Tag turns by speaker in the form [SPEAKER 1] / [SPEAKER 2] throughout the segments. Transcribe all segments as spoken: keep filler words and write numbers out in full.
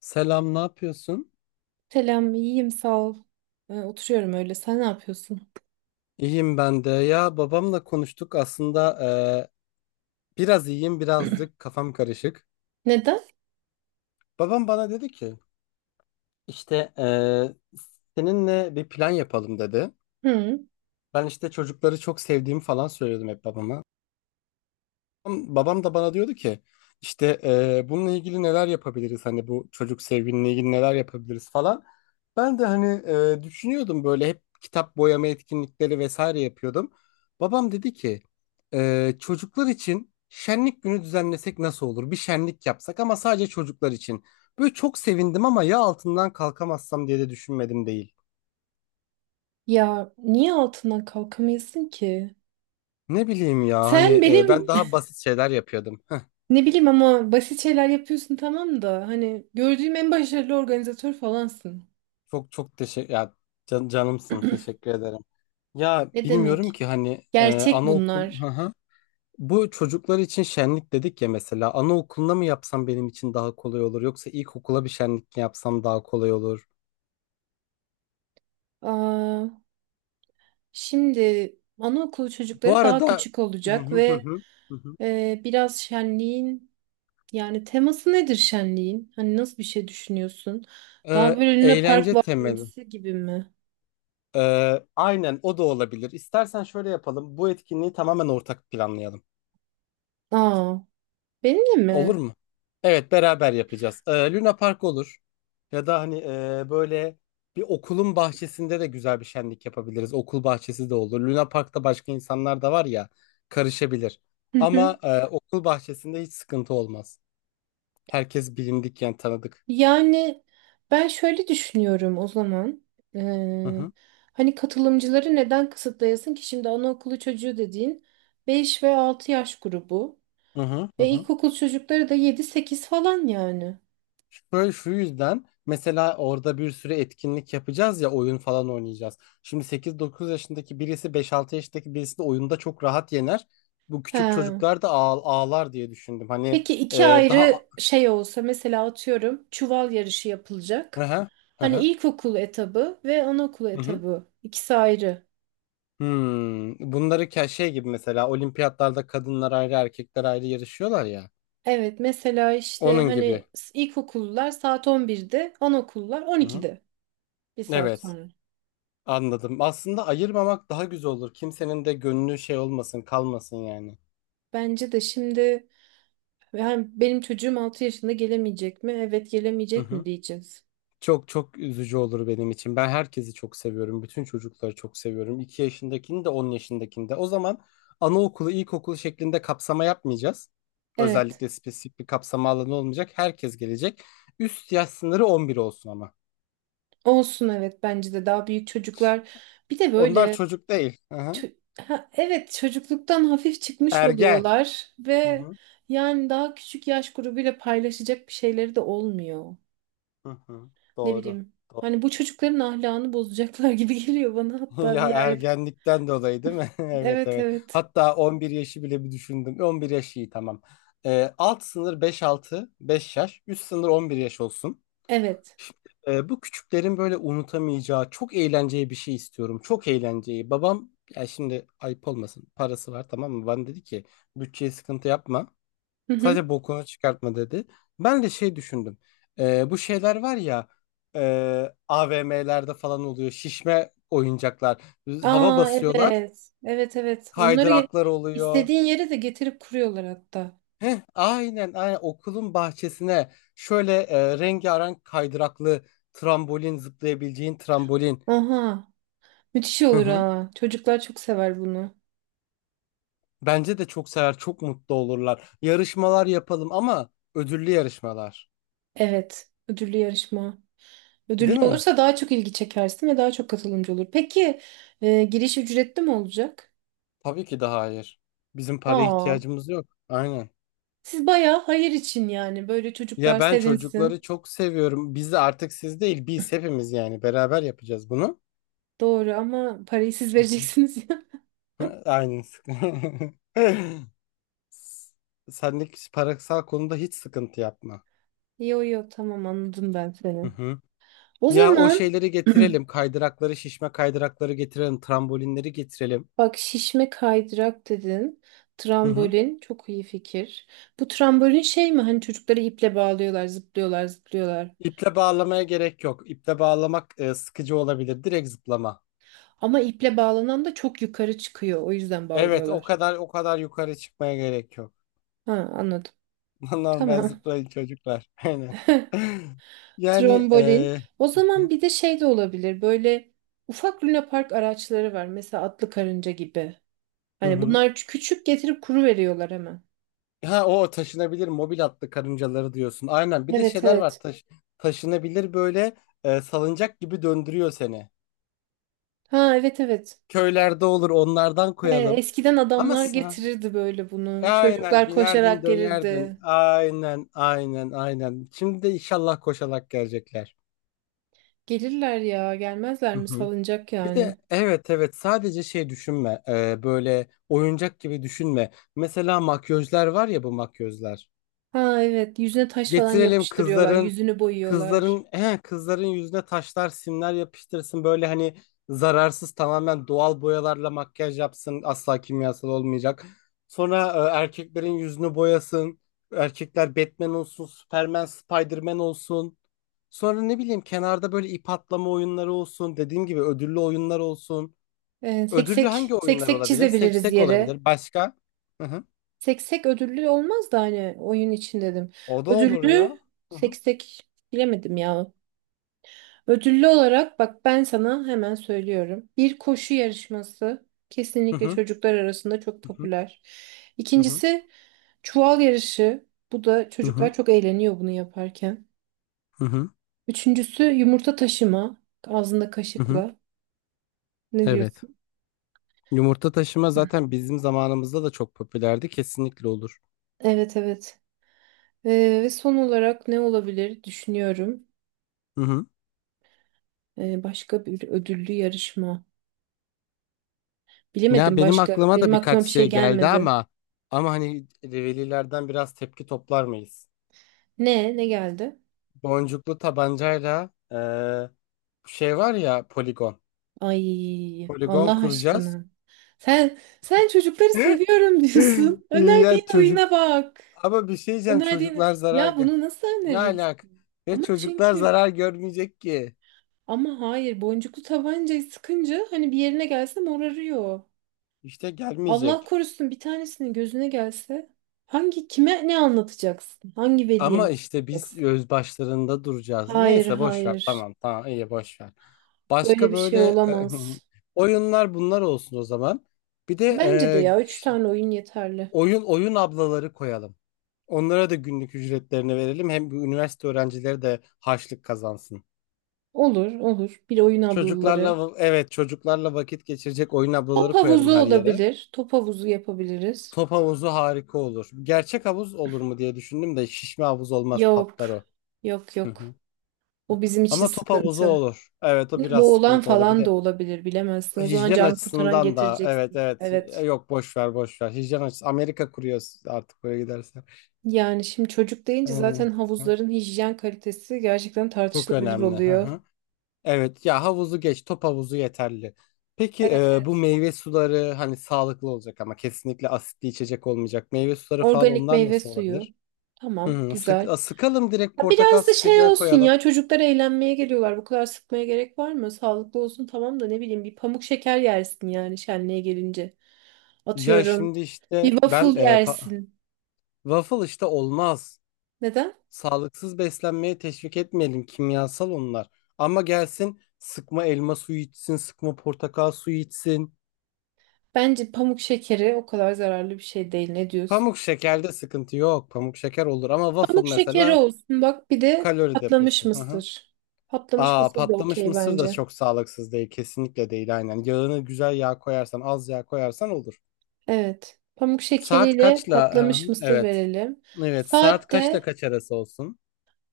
[SPEAKER 1] Selam, ne yapıyorsun?
[SPEAKER 2] Selam, iyiyim sağ ol. Ee, oturuyorum öyle. Sen ne yapıyorsun?
[SPEAKER 1] İyiyim ben de. Ya babamla konuştuk aslında eee, biraz iyiyim, birazcık kafam karışık.
[SPEAKER 2] Neden?
[SPEAKER 1] Babam bana dedi ki işte eee, seninle bir plan yapalım dedi.
[SPEAKER 2] Hı.
[SPEAKER 1] Ben işte çocukları çok sevdiğimi falan söylüyordum hep babama. Babam babam da bana diyordu ki işte eee, bununla ilgili neler yapabiliriz, hani bu çocuk sevginle ilgili neler yapabiliriz falan. Ben de hani eee, düşünüyordum böyle, hep kitap boyama etkinlikleri vesaire yapıyordum. Babam dedi ki eee, çocuklar için şenlik günü düzenlesek nasıl olur? Bir şenlik yapsak ama sadece çocuklar için. Böyle çok sevindim ama ya altından kalkamazsam diye de düşünmedim değil.
[SPEAKER 2] Ya niye altından kalkamıyorsun ki?
[SPEAKER 1] Ne bileyim ya, hani
[SPEAKER 2] Sen
[SPEAKER 1] eee, ben
[SPEAKER 2] benim
[SPEAKER 1] daha basit şeyler yapıyordum.
[SPEAKER 2] ne bileyim, ama basit şeyler yapıyorsun, tamam, da hani gördüğüm en başarılı organizatör falansın.
[SPEAKER 1] Çok çok teşekkür ya, can- canımsın, teşekkür ederim. Ya
[SPEAKER 2] Ne
[SPEAKER 1] bilmiyorum
[SPEAKER 2] demek?
[SPEAKER 1] ki hani e,
[SPEAKER 2] Gerçek
[SPEAKER 1] anaokul, hı
[SPEAKER 2] bunlar.
[SPEAKER 1] hı. Bu çocuklar için şenlik dedik ya, mesela anaokuluna mı yapsam benim için daha kolay olur yoksa ilkokula bir şenlik mi yapsam daha kolay olur.
[SPEAKER 2] Aa, şimdi anaokulu
[SPEAKER 1] Bu
[SPEAKER 2] çocukları daha
[SPEAKER 1] arada.
[SPEAKER 2] küçük
[SPEAKER 1] Hı
[SPEAKER 2] olacak
[SPEAKER 1] hı hı
[SPEAKER 2] ve
[SPEAKER 1] hı, hı hı.
[SPEAKER 2] e, biraz şenliğin Yani teması nedir şenliğin? Hani nasıl bir şey düşünüyorsun? Daha
[SPEAKER 1] E,
[SPEAKER 2] böyle Luna Park
[SPEAKER 1] eğlence temeli.
[SPEAKER 2] varimsi gibi mi?
[SPEAKER 1] E, aynen, o da olabilir. İstersen şöyle yapalım. Bu etkinliği tamamen ortak planlayalım.
[SPEAKER 2] Aa, benimle
[SPEAKER 1] Olur
[SPEAKER 2] mi?
[SPEAKER 1] mu? Evet, beraber yapacağız. Ee, Luna Park olur. Ya da hani e, böyle bir okulun bahçesinde de güzel bir şenlik yapabiliriz. Okul bahçesi de olur. Luna Park'ta başka insanlar da var ya, karışabilir.
[SPEAKER 2] Hı hı.
[SPEAKER 1] Ama e, okul bahçesinde hiç sıkıntı olmaz. Herkes bilindik, yani tanıdık.
[SPEAKER 2] Yani ben şöyle düşünüyorum o zaman.
[SPEAKER 1] Hı
[SPEAKER 2] Ee,
[SPEAKER 1] hı,
[SPEAKER 2] hani katılımcıları neden kısıtlayasın ki? Şimdi anaokulu çocuğu dediğin beş ve altı yaş grubu.
[SPEAKER 1] hı hı, hı
[SPEAKER 2] Ve
[SPEAKER 1] hı.
[SPEAKER 2] ilkokul çocukları da yedi sekiz falan yani.
[SPEAKER 1] Şöyle şu yüzden, mesela orada bir sürü etkinlik yapacağız ya, oyun falan oynayacağız. Şimdi sekiz dokuz yaşındaki birisi beş altı yaşındaki birisini oyunda çok rahat yener. Bu küçük
[SPEAKER 2] He.
[SPEAKER 1] çocuklar da ağ- ağlar diye düşündüm. Hani
[SPEAKER 2] Peki, iki
[SPEAKER 1] e, daha...
[SPEAKER 2] ayrı şey olsa, mesela atıyorum çuval yarışı
[SPEAKER 1] Hı
[SPEAKER 2] yapılacak.
[SPEAKER 1] hı. Hı
[SPEAKER 2] Hani
[SPEAKER 1] hı.
[SPEAKER 2] ilkokul etabı ve anaokulu
[SPEAKER 1] Hı hı.
[SPEAKER 2] etabı, ikisi ayrı.
[SPEAKER 1] Hmm. Bunları ke- şey gibi, mesela olimpiyatlarda kadınlar ayrı erkekler ayrı yarışıyorlar ya.
[SPEAKER 2] Evet, mesela işte
[SPEAKER 1] Onun gibi.
[SPEAKER 2] hani s- ilkokullar saat on birde, anaokullar
[SPEAKER 1] Hı hı.
[SPEAKER 2] on ikide, bir saat
[SPEAKER 1] Evet,
[SPEAKER 2] sonra.
[SPEAKER 1] anladım. Aslında ayırmamak daha güzel olur. Kimsenin de gönlü şey olmasın, kalmasın yani.
[SPEAKER 2] Bence de şimdi yani benim çocuğum altı yaşında gelemeyecek mi? Evet
[SPEAKER 1] Hı
[SPEAKER 2] gelemeyecek mi
[SPEAKER 1] hı.
[SPEAKER 2] diyeceğiz.
[SPEAKER 1] Çok çok üzücü olur benim için. Ben herkesi çok seviyorum. Bütün çocukları çok seviyorum. iki yaşındakini de on yaşındakini de. O zaman anaokulu, ilkokulu şeklinde kapsama yapmayacağız.
[SPEAKER 2] Evet.
[SPEAKER 1] Özellikle spesifik bir kapsama alanı olmayacak. Herkes gelecek. Üst yaş sınırı on bir olsun ama.
[SPEAKER 2] Olsun, evet, bence de daha büyük çocuklar. Bir de
[SPEAKER 1] Onlar
[SPEAKER 2] böyle
[SPEAKER 1] çocuk değil. Hı hı.
[SPEAKER 2] Çö- ha, evet, çocukluktan hafif çıkmış
[SPEAKER 1] Ergen.
[SPEAKER 2] oluyorlar
[SPEAKER 1] Hı
[SPEAKER 2] ve
[SPEAKER 1] hı.
[SPEAKER 2] yani daha küçük yaş grubuyla paylaşacak bir şeyleri de olmuyor.
[SPEAKER 1] Hı hı.
[SPEAKER 2] Ne
[SPEAKER 1] Doğru.
[SPEAKER 2] bileyim. Hani bu çocukların ahlakını bozacaklar gibi geliyor bana, hatta bir
[SPEAKER 1] Ya
[SPEAKER 2] yerde.
[SPEAKER 1] ergenlikten dolayı değil mi? Evet
[SPEAKER 2] Evet,
[SPEAKER 1] evet.
[SPEAKER 2] evet.
[SPEAKER 1] Hatta on bir yaşı bile bir düşündüm. on bir yaş iyi, tamam. Ee, alt sınır beş altı, beş yaş. Üst sınır on bir yaş olsun.
[SPEAKER 2] Evet.
[SPEAKER 1] Ee, bu küçüklerin böyle unutamayacağı çok eğlenceli bir şey istiyorum. Çok eğlenceli. Babam, ya şimdi ayıp olmasın, parası var, tamam mı? Bana dedi ki bütçeye sıkıntı yapma.
[SPEAKER 2] Hı hı.
[SPEAKER 1] Sadece bokunu çıkartma dedi. Ben de şey düşündüm. Ee, bu şeyler var ya, e, A V M'lerde falan oluyor. Şişme oyuncaklar. Hava
[SPEAKER 2] Aa,
[SPEAKER 1] basıyorlar.
[SPEAKER 2] evet. Evet, evet. Onları ge-
[SPEAKER 1] Kaydıraklar oluyor.
[SPEAKER 2] istediğin yere de getirip kuruyorlar hatta.
[SPEAKER 1] Heh, aynen, aynen okulun bahçesine şöyle e, rengarenk kaydıraklı trambolin, zıplayabileceğin trambolin.
[SPEAKER 2] Aha. Müthiş
[SPEAKER 1] Hı
[SPEAKER 2] olur
[SPEAKER 1] hı.
[SPEAKER 2] ha. Çocuklar çok sever bunu.
[SPEAKER 1] Bence de çok sever, çok mutlu olurlar. Yarışmalar yapalım ama ödüllü yarışmalar.
[SPEAKER 2] Evet. Ödüllü yarışma. Ödüllü
[SPEAKER 1] Değil mi?
[SPEAKER 2] olursa daha çok ilgi çekersin ve daha çok katılımcı olur. Peki, e, giriş ücretli mi olacak?
[SPEAKER 1] Tabii ki de hayır. Bizim paraya
[SPEAKER 2] Aa,
[SPEAKER 1] ihtiyacımız yok. Aynen.
[SPEAKER 2] siz bayağı hayır için yani, böyle
[SPEAKER 1] Ya
[SPEAKER 2] çocuklar
[SPEAKER 1] ben çocukları
[SPEAKER 2] sevinsin.
[SPEAKER 1] çok seviyorum. Biz de artık siz değil, biz hepimiz, yani beraber yapacağız bunu.
[SPEAKER 2] Doğru ama parayı siz
[SPEAKER 1] Hı hı.
[SPEAKER 2] vereceksiniz ya.
[SPEAKER 1] Aynen. Sendeki parasal konuda hiç sıkıntı yapma.
[SPEAKER 2] Yo yo, tamam, anladım ben
[SPEAKER 1] Hı
[SPEAKER 2] seni.
[SPEAKER 1] hı.
[SPEAKER 2] O
[SPEAKER 1] Ya o
[SPEAKER 2] zaman
[SPEAKER 1] şeyleri getirelim. Kaydırakları, şişme kaydırakları getirelim. Trambolinleri getirelim.
[SPEAKER 2] bak, şişme kaydırak dedin.
[SPEAKER 1] Hı hı.
[SPEAKER 2] Trambolin çok iyi fikir. Bu trambolin şey mi, hani çocukları iple bağlıyorlar, zıplıyorlar zıplıyorlar?
[SPEAKER 1] İple bağlamaya gerek yok. İple bağlamak e, sıkıcı olabilir. Direkt zıplama.
[SPEAKER 2] Ama iple bağlanan da çok yukarı çıkıyor, o yüzden
[SPEAKER 1] Evet, o
[SPEAKER 2] bağlıyorlar.
[SPEAKER 1] kadar o kadar yukarı çıkmaya gerek yok.
[SPEAKER 2] Ha, anladım.
[SPEAKER 1] Normal
[SPEAKER 2] Tamam.
[SPEAKER 1] zıplayın çocuklar. Aynen. Yani
[SPEAKER 2] Trombolin.
[SPEAKER 1] eee,
[SPEAKER 2] O zaman bir de şey de olabilir. Böyle ufak lunapark araçları var. Mesela atlı karınca gibi.
[SPEAKER 1] hı
[SPEAKER 2] Hani
[SPEAKER 1] hı.
[SPEAKER 2] bunlar ç- küçük, getirip kuru veriyorlar hemen.
[SPEAKER 1] Ha, o taşınabilir mobil atlı karıncaları diyorsun. Aynen. Bir de
[SPEAKER 2] Evet,
[SPEAKER 1] şeyler var,
[SPEAKER 2] evet.
[SPEAKER 1] taş taşınabilir böyle e, salıncak gibi döndürüyor seni.
[SPEAKER 2] Ha, evet, evet.
[SPEAKER 1] Köylerde olur, onlardan
[SPEAKER 2] He,
[SPEAKER 1] koyalım.
[SPEAKER 2] eskiden
[SPEAKER 1] Ama
[SPEAKER 2] adamlar
[SPEAKER 1] s- ha,
[SPEAKER 2] getirirdi böyle bunu.
[SPEAKER 1] aynen
[SPEAKER 2] Çocuklar
[SPEAKER 1] binerdin
[SPEAKER 2] koşarak
[SPEAKER 1] dönerdin.
[SPEAKER 2] gelirdi.
[SPEAKER 1] Aynen aynen aynen. Şimdi de inşallah koşarak gelecekler.
[SPEAKER 2] Gelirler ya, gelmezler mi? Salınacak
[SPEAKER 1] Bir
[SPEAKER 2] yani.
[SPEAKER 1] de evet evet, sadece şey düşünme. Ee, böyle oyuncak gibi düşünme. Mesela makyözler var ya, bu makyözler.
[SPEAKER 2] Ha evet, yüzüne taş falan
[SPEAKER 1] Getirelim,
[SPEAKER 2] yapıştırıyorlar,
[SPEAKER 1] kızların
[SPEAKER 2] yüzünü boyuyorlar.
[SPEAKER 1] kızların he, kızların yüzüne taşlar, simler yapıştırsın, böyle hani zararsız, tamamen doğal boyalarla makyaj yapsın, asla kimyasal olmayacak. Sonra e, erkeklerin yüzünü boyasın. Erkekler Batman olsun, Superman, Spiderman olsun. Sonra ne bileyim, kenarda böyle ip atlama oyunları olsun. Dediğim gibi ödüllü oyunlar olsun.
[SPEAKER 2] Ee,
[SPEAKER 1] Ödüllü hangi
[SPEAKER 2] seksek,
[SPEAKER 1] oyunlar
[SPEAKER 2] seksek
[SPEAKER 1] olabilir?
[SPEAKER 2] çizebiliriz
[SPEAKER 1] Seksek
[SPEAKER 2] yere.
[SPEAKER 1] olabilir. Başka? Hı hı.
[SPEAKER 2] Seksek ödüllü olmaz da hani oyun için dedim.
[SPEAKER 1] O da olur ya.
[SPEAKER 2] Ödüllü
[SPEAKER 1] Hı hı.
[SPEAKER 2] seksek bilemedim ya. Ödüllü olarak bak, ben sana hemen söylüyorum. Bir koşu yarışması
[SPEAKER 1] Hı
[SPEAKER 2] kesinlikle
[SPEAKER 1] hı.
[SPEAKER 2] çocuklar arasında çok
[SPEAKER 1] Hı hı.
[SPEAKER 2] popüler.
[SPEAKER 1] Hı hı.
[SPEAKER 2] İkincisi çuval yarışı. Bu da,
[SPEAKER 1] Hı
[SPEAKER 2] çocuklar çok eğleniyor bunu yaparken.
[SPEAKER 1] hı.
[SPEAKER 2] Üçüncüsü yumurta taşıma, ağzında
[SPEAKER 1] Hı hı.
[SPEAKER 2] kaşıkla. Ne
[SPEAKER 1] Evet.
[SPEAKER 2] diyorsun?
[SPEAKER 1] Yumurta taşıma zaten bizim zamanımızda da çok popülerdi. Kesinlikle olur.
[SPEAKER 2] Evet, evet. Ee, ve son olarak ne olabilir düşünüyorum.
[SPEAKER 1] Hı hı.
[SPEAKER 2] Ee, başka bir ödüllü yarışma.
[SPEAKER 1] Ya
[SPEAKER 2] Bilemedim
[SPEAKER 1] benim
[SPEAKER 2] başka.
[SPEAKER 1] aklıma da
[SPEAKER 2] Benim
[SPEAKER 1] birkaç
[SPEAKER 2] aklıma bir şey
[SPEAKER 1] şey geldi
[SPEAKER 2] gelmedi.
[SPEAKER 1] ama, ama hani velilerden biraz tepki toplar mıyız?
[SPEAKER 2] Ne? Ne geldi?
[SPEAKER 1] Boncuklu tabancayla eee, şey var ya, poligon.
[SPEAKER 2] Ay,
[SPEAKER 1] Poligon
[SPEAKER 2] Allah
[SPEAKER 1] kuracağız.
[SPEAKER 2] aşkına. Sen sen çocukları seviyorum diyorsun. Önerdiğin
[SPEAKER 1] Ya çocuk.
[SPEAKER 2] oyuna bak.
[SPEAKER 1] Ama bir şey diyeceğim,
[SPEAKER 2] Önerdiğin,
[SPEAKER 1] çocuklar zarar
[SPEAKER 2] ya
[SPEAKER 1] gör.
[SPEAKER 2] bunu nasıl
[SPEAKER 1] Ne
[SPEAKER 2] öneririz?
[SPEAKER 1] alak? Ve
[SPEAKER 2] Ama
[SPEAKER 1] çocuklar
[SPEAKER 2] çünkü,
[SPEAKER 1] zarar görmeyecek ki.
[SPEAKER 2] ama hayır, boncuklu tabancayı sıkınca hani bir yerine gelse morarıyor.
[SPEAKER 1] İşte
[SPEAKER 2] Allah
[SPEAKER 1] gelmeyecek.
[SPEAKER 2] korusun bir tanesinin gözüne gelse, hangi kime ne anlatacaksın? Hangi veliye ne
[SPEAKER 1] Ama işte biz
[SPEAKER 2] anlatacaksın?
[SPEAKER 1] öz başlarında duracağız.
[SPEAKER 2] Hayır,
[SPEAKER 1] Neyse, boş ver.
[SPEAKER 2] hayır,
[SPEAKER 1] Tamam tamam, iyi, boş ver.
[SPEAKER 2] böyle
[SPEAKER 1] Başka
[SPEAKER 2] bir
[SPEAKER 1] böyle
[SPEAKER 2] şey
[SPEAKER 1] e,
[SPEAKER 2] olamaz.
[SPEAKER 1] oyunlar bunlar olsun o zaman. Bir de
[SPEAKER 2] Bence de
[SPEAKER 1] e,
[SPEAKER 2] ya üç tane oyun yeterli.
[SPEAKER 1] oyun oyun ablaları koyalım. Onlara da günlük ücretlerini verelim. Hem bu üniversite öğrencileri de harçlık kazansın.
[SPEAKER 2] Olur, olur. Bir oyun ablaları.
[SPEAKER 1] Çocuklarla, evet, çocuklarla vakit geçirecek oyun
[SPEAKER 2] Top
[SPEAKER 1] ablaları
[SPEAKER 2] havuzu
[SPEAKER 1] koyarım her yere.
[SPEAKER 2] olabilir. Top havuzu yapabiliriz.
[SPEAKER 1] Top havuzu harika olur. Gerçek havuz olur mu diye düşündüm de şişme havuz olmaz,
[SPEAKER 2] Yok.
[SPEAKER 1] patlar o.
[SPEAKER 2] Yok,
[SPEAKER 1] Hı hı.
[SPEAKER 2] yok. Bu bizim için
[SPEAKER 1] Ama top havuzu
[SPEAKER 2] sıkıntı.
[SPEAKER 1] olur. Evet, o
[SPEAKER 2] Şimdi
[SPEAKER 1] biraz
[SPEAKER 2] boğulan
[SPEAKER 1] sıkıntı olur. Bir
[SPEAKER 2] falan da
[SPEAKER 1] de
[SPEAKER 2] olabilir, bilemezsin. O zaman
[SPEAKER 1] hijyen
[SPEAKER 2] can kurtaran
[SPEAKER 1] açısından da, evet
[SPEAKER 2] getireceksin.
[SPEAKER 1] evet. E,
[SPEAKER 2] Evet.
[SPEAKER 1] yok boş ver, boş ver. Hijyen açısı Amerika kuruyor artık böyle gidersen.
[SPEAKER 2] Yani şimdi çocuk
[SPEAKER 1] Ee,
[SPEAKER 2] deyince
[SPEAKER 1] hı.
[SPEAKER 2] zaten havuzların hijyen kalitesi gerçekten
[SPEAKER 1] Çok
[SPEAKER 2] tartışılabilir
[SPEAKER 1] önemli. Hı
[SPEAKER 2] oluyor.
[SPEAKER 1] hı. Evet ya, havuzu geç, top havuzu yeterli. Peki
[SPEAKER 2] Evet,
[SPEAKER 1] e, bu
[SPEAKER 2] evet.
[SPEAKER 1] meyve suları hani sağlıklı olacak ama kesinlikle asitli içecek olmayacak. Meyve suları falan,
[SPEAKER 2] Organik
[SPEAKER 1] onlar
[SPEAKER 2] meyve
[SPEAKER 1] nasıl
[SPEAKER 2] suyu.
[SPEAKER 1] olabilir?
[SPEAKER 2] Tamam,
[SPEAKER 1] Hı, sık,
[SPEAKER 2] güzel.
[SPEAKER 1] a, sıkalım direkt,
[SPEAKER 2] Ha,
[SPEAKER 1] portakal
[SPEAKER 2] biraz da şey
[SPEAKER 1] sıkacağı
[SPEAKER 2] olsun ya,
[SPEAKER 1] koyalım.
[SPEAKER 2] çocuklar eğlenmeye geliyorlar. Bu kadar sıkmaya gerek var mı? Sağlıklı olsun, tamam, da ne bileyim, bir pamuk şeker yersin yani şenliğe gelince.
[SPEAKER 1] Ya
[SPEAKER 2] Atıyorum.
[SPEAKER 1] şimdi
[SPEAKER 2] Bir
[SPEAKER 1] işte ben
[SPEAKER 2] waffle
[SPEAKER 1] e, pa-
[SPEAKER 2] yersin.
[SPEAKER 1] waffle işte olmaz.
[SPEAKER 2] Neden?
[SPEAKER 1] Sağlıksız beslenmeye teşvik etmeyelim. Kimyasal onlar. Ama gelsin sıkma elma suyu içsin, sıkma portakal suyu içsin.
[SPEAKER 2] Bence pamuk şekeri o kadar zararlı bir şey değil. Ne diyorsun?
[SPEAKER 1] Pamuk şekerde sıkıntı yok. Pamuk şeker olur ama
[SPEAKER 2] Pamuk
[SPEAKER 1] waffle
[SPEAKER 2] şekeri
[SPEAKER 1] mesela
[SPEAKER 2] olsun. Bak, bir de
[SPEAKER 1] kalori
[SPEAKER 2] patlamış
[SPEAKER 1] deposu. Hı hı.
[SPEAKER 2] mısır. Patlamış
[SPEAKER 1] Aa,
[SPEAKER 2] mısır da
[SPEAKER 1] patlamış
[SPEAKER 2] okey
[SPEAKER 1] mısır da
[SPEAKER 2] bence.
[SPEAKER 1] çok sağlıksız değil. Kesinlikle değil, aynen. Yağını güzel yağ koyarsan, az yağ koyarsan olur.
[SPEAKER 2] Evet. Pamuk
[SPEAKER 1] Saat
[SPEAKER 2] şekeriyle
[SPEAKER 1] kaçla? Hı hı.
[SPEAKER 2] patlamış mısır
[SPEAKER 1] Evet.
[SPEAKER 2] verelim.
[SPEAKER 1] Evet, saat
[SPEAKER 2] Saat
[SPEAKER 1] kaçla
[SPEAKER 2] de
[SPEAKER 1] kaç arası olsun?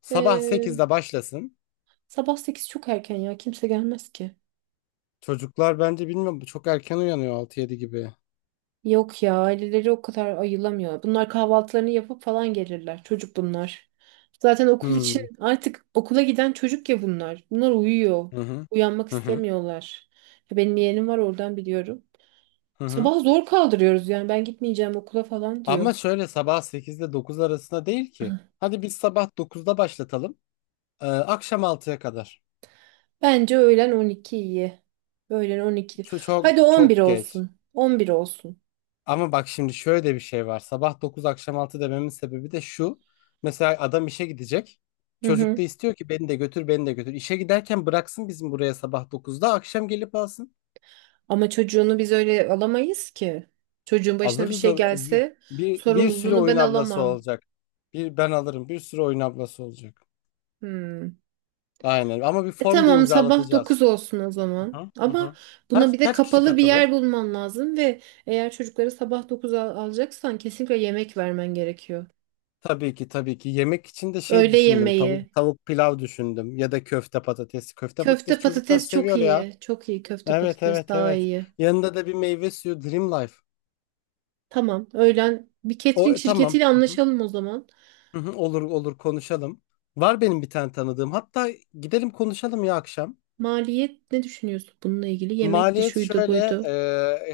[SPEAKER 1] Sabah
[SPEAKER 2] eee,
[SPEAKER 1] sekizde başlasın.
[SPEAKER 2] sabah sekiz çok erken ya. Kimse gelmez ki.
[SPEAKER 1] Çocuklar bence, bilmiyorum, çok erken uyanıyor altı yedi gibi.
[SPEAKER 2] Yok ya, aileleri o kadar ayılamıyor. Bunlar kahvaltılarını yapıp falan gelirler. Çocuk bunlar. Zaten okul için,
[SPEAKER 1] Hmm.
[SPEAKER 2] artık okula giden çocuk ya bunlar. Bunlar uyuyor.
[SPEAKER 1] Hı hı.
[SPEAKER 2] Uyanmak
[SPEAKER 1] Hı hı.
[SPEAKER 2] istemiyorlar. Ya benim yeğenim var, oradan biliyorum.
[SPEAKER 1] Hı hı.
[SPEAKER 2] Sabah zor kaldırıyoruz yani, ben gitmeyeceğim okula falan diyor.
[SPEAKER 1] Ama şöyle, sabah sekizde dokuz arasında değil ki. Hadi biz sabah dokuzda başlatalım. Ee, akşam altıya kadar.
[SPEAKER 2] Bence öğlen on iki iyi. Öğlen on iki.
[SPEAKER 1] Çok çok
[SPEAKER 2] Hadi on bir
[SPEAKER 1] çok geç.
[SPEAKER 2] olsun. On bir olsun.
[SPEAKER 1] Ama bak şimdi şöyle bir şey var. Sabah dokuz akşam altı dememin sebebi de şu. Mesela adam işe gidecek.
[SPEAKER 2] Hı
[SPEAKER 1] Çocuk
[SPEAKER 2] hı.
[SPEAKER 1] da istiyor ki beni de götür, beni de götür. İşe giderken bıraksın bizim buraya sabah dokuzda, akşam gelip alsın.
[SPEAKER 2] Ama çocuğunu biz öyle alamayız ki. Çocuğun başına bir
[SPEAKER 1] Alırız
[SPEAKER 2] şey
[SPEAKER 1] al- bir,
[SPEAKER 2] gelse
[SPEAKER 1] bir, bir sürü
[SPEAKER 2] sorumluluğunu
[SPEAKER 1] oyun
[SPEAKER 2] ben
[SPEAKER 1] ablası
[SPEAKER 2] alamam.
[SPEAKER 1] olacak. Bir ben alırım, bir sürü oyun ablası olacak.
[SPEAKER 2] Hmm.
[SPEAKER 1] Aynen. Ama bir
[SPEAKER 2] E
[SPEAKER 1] form da
[SPEAKER 2] tamam sabah dokuz
[SPEAKER 1] imzalatacağız.
[SPEAKER 2] olsun o zaman.
[SPEAKER 1] Aha,
[SPEAKER 2] Ama
[SPEAKER 1] aha.
[SPEAKER 2] buna bir
[SPEAKER 1] Kaç
[SPEAKER 2] de
[SPEAKER 1] kaç kişi
[SPEAKER 2] kapalı bir yer
[SPEAKER 1] katılır?
[SPEAKER 2] bulman lazım ve eğer çocukları sabah dokuz al alacaksan kesinlikle yemek vermen gerekiyor.
[SPEAKER 1] Tabii ki, tabii ki. Yemek için de şey
[SPEAKER 2] Öğle
[SPEAKER 1] düşündüm.
[SPEAKER 2] yemeği.
[SPEAKER 1] Tavuk tavuk pilav düşündüm ya da köfte patates. Köfte
[SPEAKER 2] Köfte
[SPEAKER 1] patates çocuklar
[SPEAKER 2] patates çok
[SPEAKER 1] seviyor ya.
[SPEAKER 2] iyi. Çok iyi, köfte
[SPEAKER 1] Evet
[SPEAKER 2] patates
[SPEAKER 1] evet
[SPEAKER 2] daha
[SPEAKER 1] evet.
[SPEAKER 2] iyi.
[SPEAKER 1] Yanında da bir meyve suyu, Dream Life.
[SPEAKER 2] Tamam. Öğlen bir
[SPEAKER 1] O
[SPEAKER 2] catering
[SPEAKER 1] e, tamam.
[SPEAKER 2] şirketiyle
[SPEAKER 1] Hı hı.
[SPEAKER 2] anlaşalım o zaman.
[SPEAKER 1] Hı hı. Olur olur, konuşalım. Var benim bir tane tanıdığım. Hatta gidelim konuşalım ya akşam.
[SPEAKER 2] Maliyet ne düşünüyorsun bununla ilgili? Yemek de
[SPEAKER 1] Maliyet
[SPEAKER 2] şuydu
[SPEAKER 1] şöyle,
[SPEAKER 2] buydu.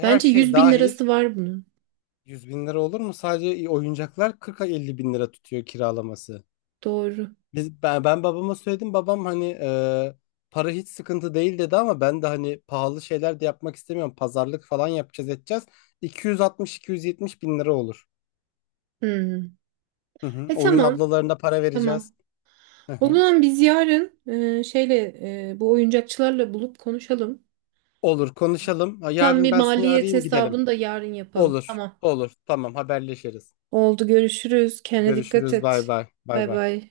[SPEAKER 1] e, her
[SPEAKER 2] Bence
[SPEAKER 1] şey
[SPEAKER 2] yüz bin
[SPEAKER 1] dahil
[SPEAKER 2] lirası var bunun.
[SPEAKER 1] yüz bin lira olur mu? Sadece oyuncaklar kırk elli bin lira tutuyor kiralaması.
[SPEAKER 2] Doğru.
[SPEAKER 1] Biz, ben, ben babama söyledim. Babam hani e, para hiç sıkıntı değil dedi ama ben de hani pahalı şeyler de yapmak istemiyorum. Pazarlık falan yapacağız, edeceğiz. iki yüz altmış iki yüz yetmiş bin lira olur.
[SPEAKER 2] Hmm.
[SPEAKER 1] Hı hı.
[SPEAKER 2] E
[SPEAKER 1] Oyun
[SPEAKER 2] tamam.
[SPEAKER 1] ablalarına para vereceğiz.
[SPEAKER 2] Tamam.
[SPEAKER 1] Hı
[SPEAKER 2] O
[SPEAKER 1] hı.
[SPEAKER 2] zaman biz yarın e, şeyle e, bu oyuncakçılarla bulup konuşalım.
[SPEAKER 1] Olur konuşalım. Ha,
[SPEAKER 2] Tam
[SPEAKER 1] yarın
[SPEAKER 2] bir
[SPEAKER 1] ben seni
[SPEAKER 2] maliyet
[SPEAKER 1] arayayım, gidelim.
[SPEAKER 2] hesabını da yarın yapalım.
[SPEAKER 1] Olur.
[SPEAKER 2] Tamam.
[SPEAKER 1] Olur. Tamam, haberleşiriz.
[SPEAKER 2] Oldu, görüşürüz. Kendine dikkat
[SPEAKER 1] Görüşürüz. Bay
[SPEAKER 2] et.
[SPEAKER 1] bay. Bay
[SPEAKER 2] Bay
[SPEAKER 1] bay.
[SPEAKER 2] bay.